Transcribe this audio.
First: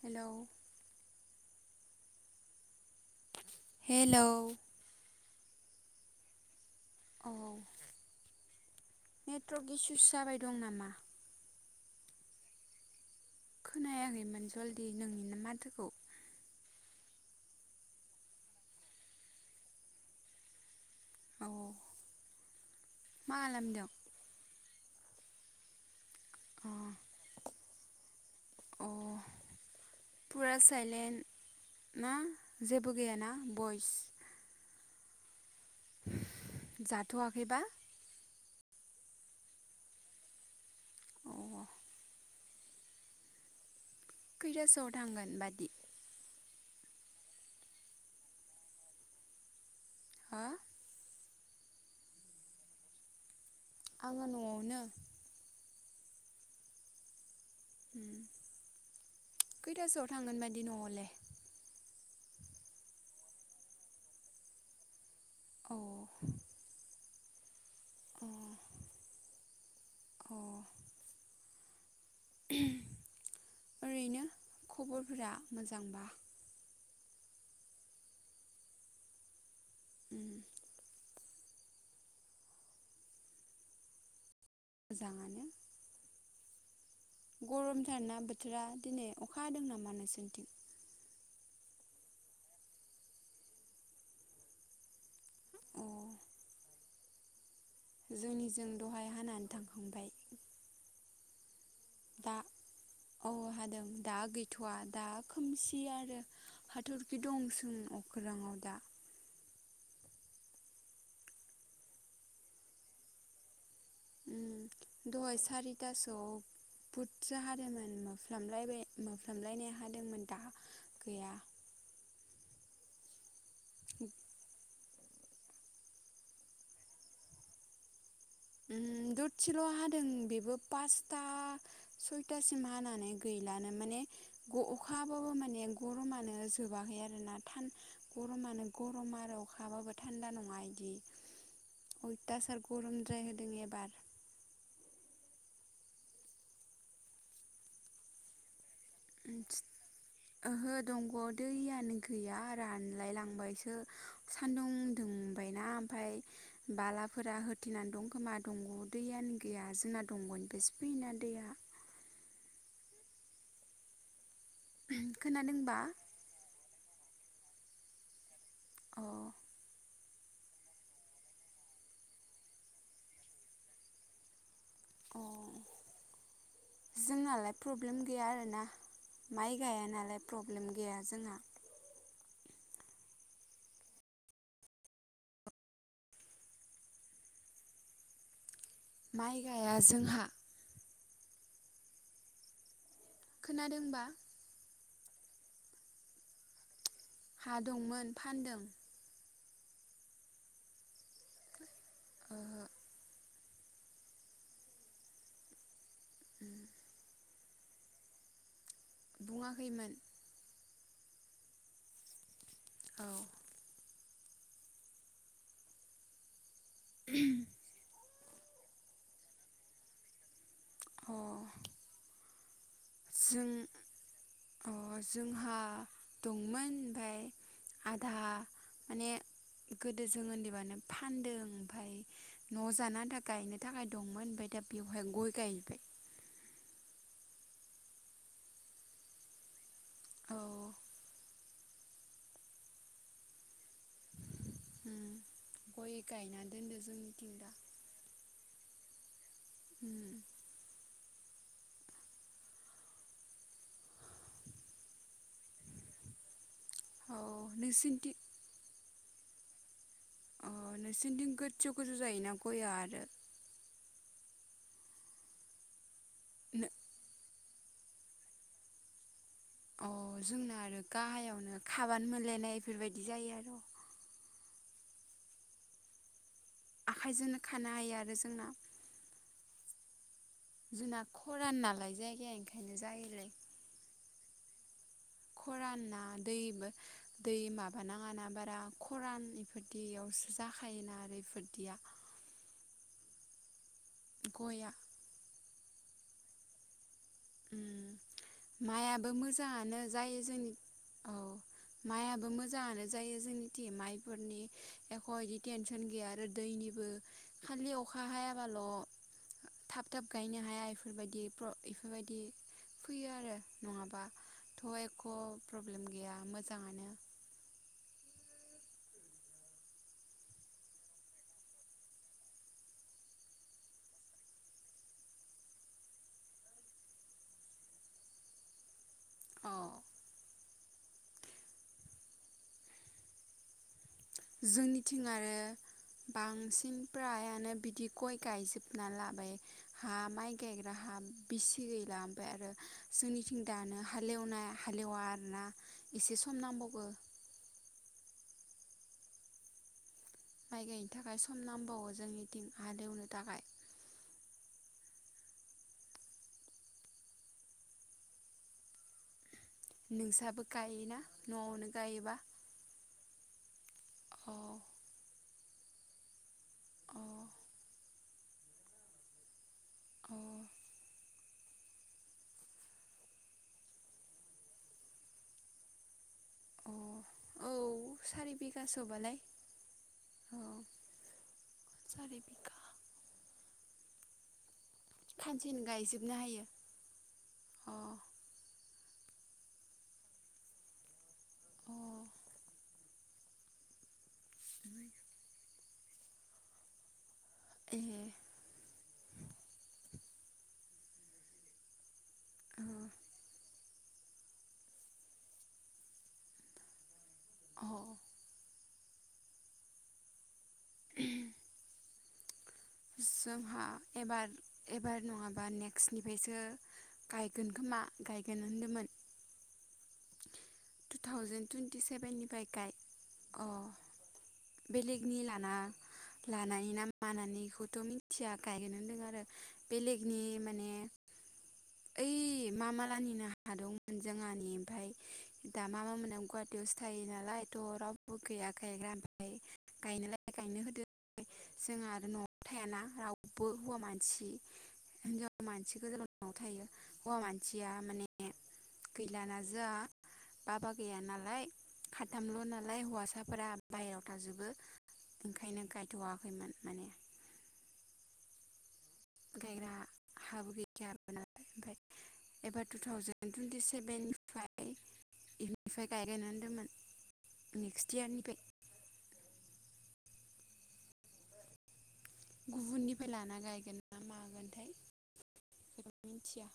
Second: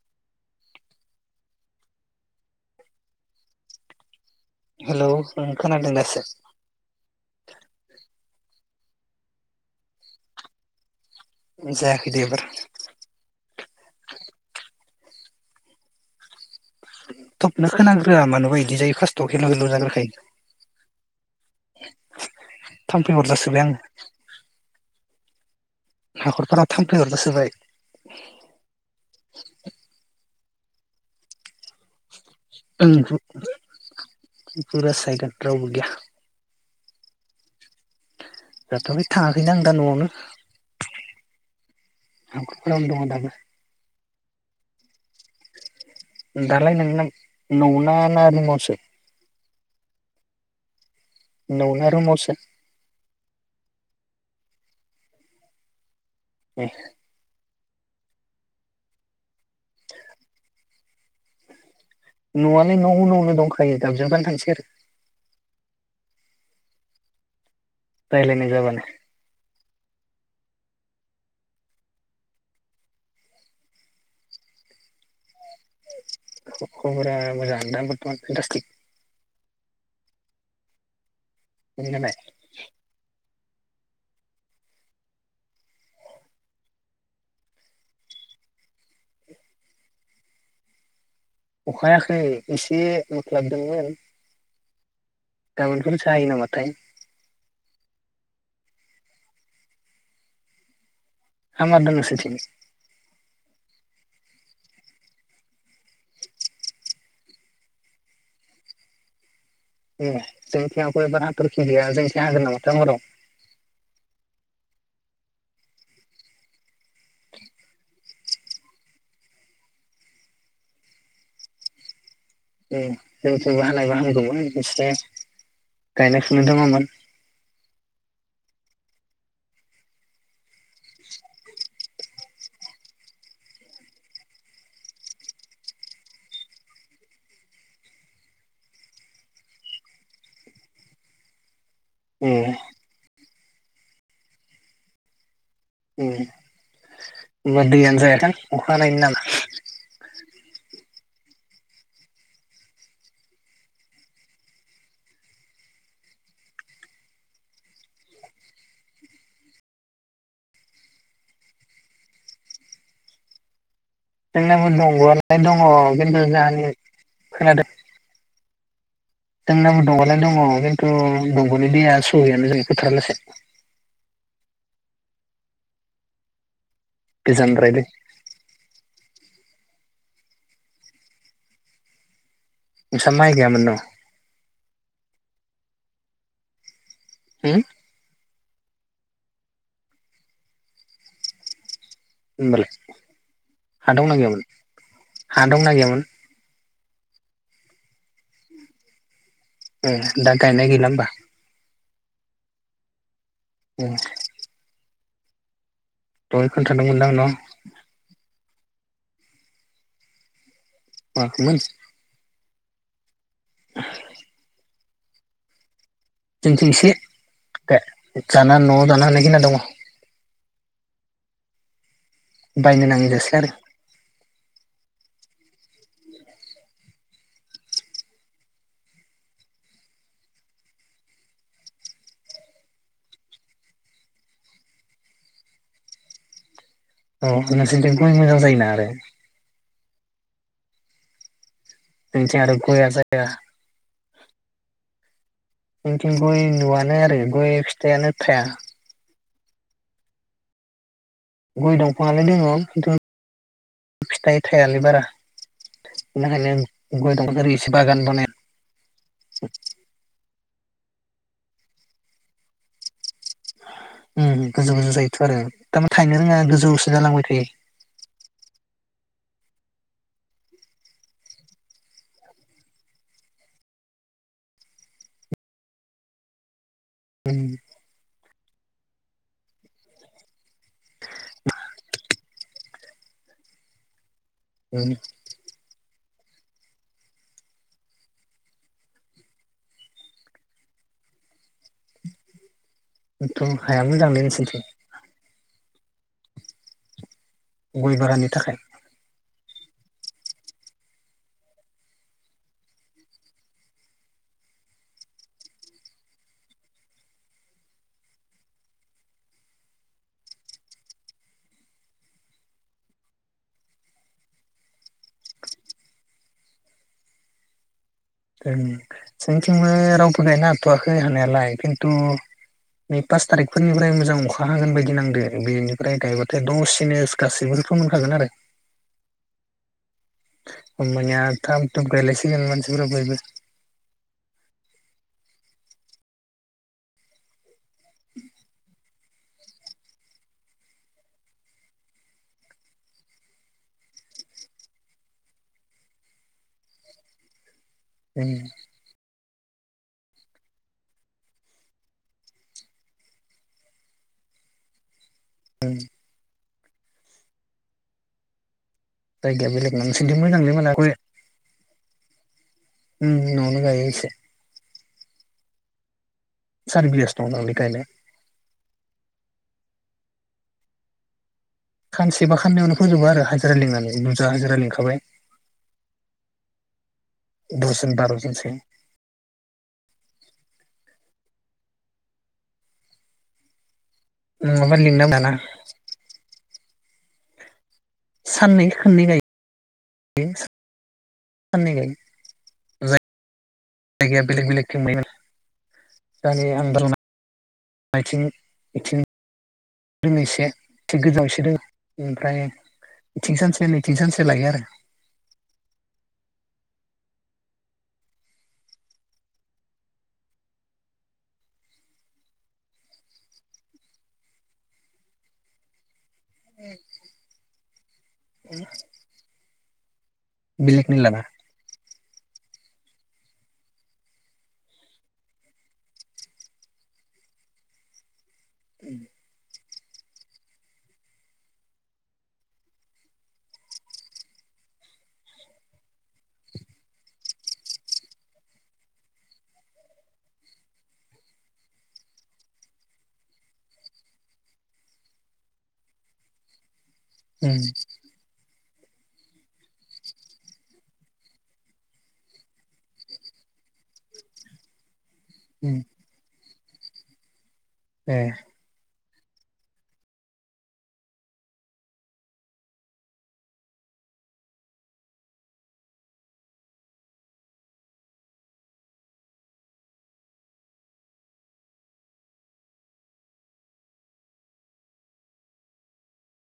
हेल' hello hello ओं खोनादों दासो। औ, नेट्रक इसुस जाबाय दं नामा? जायाखैदे एबार खोनायाखैमोन जलदि नोंनि नो माथोखौ थबनो खोनाग्रोआ मानोबा बिदि जायो फार्ट'आव हेलो-हेलो' जाग्राखायो। औ-औ थाम्फै मा अरजासोबाय आं खालामदों? अ हाखरफोराव थामफ्लै अरजासोबाय अ फुरा साइलेन्ट ना? जेबो गैयाना बइस, फुरा सायलेद रावबो गैया, जाथ'वाखैबा जाथ'वाखै थाङाखैनो आं दा न'आवनो औ हाखरफारावनो दङ दाबो खैथा सोआव थांगोन बादि दालाय नों ना नौ ना रिमनसो हा न' आवना रुमावसो आंङो न'आवनो ए उम खैतासोआव थांगोन बादि न'आवलाय न' आवलाय न'उनावनो दंखायो गाज्रिबाबो थांसै आरो अ अ रायलायनाय जाबानो -अ ओरैनो खबरफोरा मोजांबा ख'बरा मोजाङैनो दङ नोंथां दासा उम नोंथां नालाय मोजां आनो गरम थारना बोथोरा दिनै अखा हादों नामा नोंसोरनिथिं अखायाखै एसे मोस्लाबदोंमोन अ गाबोनफोरसो हायो नामा थाय। जोंनिजों दहाय हानानै थांखांबाय। हामारदो नोंस दा औ हादों दा गैथ'वा दा खोमसि आरो। हाथरखि दंसों अखोराङाव दा। ए जोंनिखै हाखर एबार हाथरखि गैया जोंनिथिं हागोन नामाथाय हराव। ओम दहाय सारितासोआव बुदजा हादोमोन मोफ्लामयबाय मोफ्लामलायनाय हादोंमोन दा गैया। ऐ जोंनिथिंबो हानायबा हामगौबो इस्रे गायनाय फुनो दङोमोन। उम ददसेल' हादों बेबो पासता सयतासिम हानानै गैलानो माने ग' अखा हाबाबो माने गर'मानो जोबाखै आरोना थान गर'मानो गर'म आरो अखा हाबाबो थान्दा नङा इदि। ए अयतासार गर'मद्राय होदों एबार। उम ओमबा दैयानो जायाथां अखा हानायनि नाम ओहो दंग'आव दैयानो गैया रानलाय लांबायसो। सान्दुं दुंबायना ओमफाय बालाफोरा होथेनानै दं खोमा दंग'आव दैयानो गैया जोना दंग'निफायसो फैयोना दैया। जोंनाबो दंग'आलाय खोनादोंबा दङ किन्तु जाहानि खोनादों अ जोंनाबो दंग'लाय दङ खिन्थु दंग'नि दैया सहैयानो जों फोथारालासे। अ जोंनालाय गोजानद्रायलै प्रब्लेम गैया आरोना माइ गाया नालाय प्रब्लेम गैया जोंहा। नोंसा माइ गायामोन न'? होम? माइ गाया जोंहा। होनबालाय हा खोनादोंबा दंना गैयामोन हा दंना गैयामोन? हा दंमोन फानदों। ए दा गायनाय गैला होमबा? ओहो। उम दहाय खोन्थादोंमोनदांं न'? बुङाखैमोन। [unintelligible] मोन। औ [inaudible] जोंथिं इसे [inaudible] बे जाना न' जाना हानाय खिना दङ। अ बायनो नाङ जों अ जोंहा दंमोन ओमफाय आधा माने गोदो जों ओन्दैबानो फानदों ओमफाय न'आव जानो आनथा गायनो थाखाय दंमोन ओमफाय दा बेवहाय गय गायबाय। अ नोंसोनिथिं गइ मोजां जायोना आरो? औ जोंथिं आरो गइया जाया। उम। जोंथिं गायना गय दोनदो नु'आनो आरो जोंनिथिं दा गय फिथाइानो थाया हम। गय दंफाङआालाय दङ खिन्थु फिथाइ थाइलाय बारा खाय औ गय दं बागान नोंसिनिथि बानाय अ नोंसोरनिथिं गोजौ गोजौ जायोना गयया आरो उ गोजौ गोजौ जायोथ' आरो थारमाने थायनो रोङा गोजौसो जालांबाय थायो। अ जोंना आरो गाहायावनो खाबानो मोनलायनाय ऐफोरबायदि जायो आरो। उम आखाइजोंनो खानो हायो आरो जोंना। जोंना खरान नालाय जायगाया ओंखायनो जायोलाय। [unintelligible] खराना दैबो दै माबाानाङाना बारा खरान इफोरदियावसो जाखायोना आरो इफोरदिया थ' हाया मोजांलोय नोंसोरथिं गया उम गय बागाननि थाखाय माइआबो मोजाङानो जायो जोंनि औ माइयाबो मोजाङानो जायो जोंनिथि माइफोरनि एख' बिदि टेनसन गैया आर दैनिबो खालि अखा हायाबाल' थाब थाब गायनो हाया बेफोरबायदि ख बेबायदि फैयो आरो नङाबा थ' एख' प्रब्लेम गैया मोजाङानो। जोंथिंबो रावबो गायनो हाथ'वाखै हानायालाय खिन्थु नै पास थारिखफोरनिफ्राय मोजां अखा हागोन बायदि नांदो बेनिफ्राय गायबाथाय दसेनो गासैबोथ' मोनखागोन आरो। अ ओमबानिया थाम थुम गायलायसिगोन मानसिफोरा बयबो जोंनिथिं आरो बांसिन फ्रायानो बिदि गय गायजोबना लाबाय हा माइ गायग्रा हा बिसि बिगा ओमफ्राय आरो जोंनिथिं दानो हालेवनाय हालेवा आरोना एसे सम नांबावगो ए माइ गायनो थाखाय सम नांबावो जोंनि दिं हालेवनो थाखाय। म जायगाया बेलेगना नोंसिथिं नोंसाबो मोजांलैमोलाय ग गायोना न'आवनो गायोबा? उम न'आवनो गायो से औ अ सारिबिगासो दं दांलोय गायनाय अ खानसेबा खाननावनो फोजोबो आरो हाजिरा लिनानै बुजा हाजिरा लिंखाबाय। अ दसजन औ सारि बार'जनसो बिगासोबालाय। अ सार खा नङाबा लिंनांगौ ना खानसेनो गायजोबनो हायो अ साननै खाननै गायोयो साननै अ गायो ज जायगाया बेलेग बेलेग दंनाय ना दानि आन्दलना ए आथिं इथिं रोङैसे थिग गोजांसो दोङो एसे रो ओमफ्राय औ बिथिं सानसे नैथिं सानसे लायो आरो। अ ओहम जोंहा एबार एबार नङाबा नेक बिसोनिफ्रायसो गायगोन खोमा गायगोन होनदोंमोन बेलेगनि टु लाना थावजेेन टुइन्टि सेभेननिफ्राय गायद अ' बेलेगनि लाना लानाय ना मानानैखौथ' मिथिया। गायोनो होन्दों आरो बेलेगनि माने ओइ मामालाहानिनो हा दंमोन जोंहानि। ओमफ्राय दा मामा मोना गुवाहाटियावसो थायो नालाय थ' रावबो गैया गायग्रा ओमफ्राय गायनोलाय गायनो होदों। जोंहा आरो न'आव थायाना रावबो हौवा मानसि। हिनजाव मानसि गोजाल' न'आव थायो। हौवा उम मानसिया माने गैलाना जोंहा बाबा गैया नालाय साथामल' नालाय हौवासाफोरा बाहेरायाव थाजोबो। ओंखायनो उम गायथ'वाखैमोन माने। ए गायग्रा हाबो गैखाया नालाय ओंखायनो एबार टु थावजेन टुइन्टि सेभेननिफ्राय इनिफ्राय गायगोनय होनदोंमोन नेक्स्ट यारनिफ्राय। गुबुननिफ्राय लाना गायगोन ना मागोनथाय बेखौ मिथिया।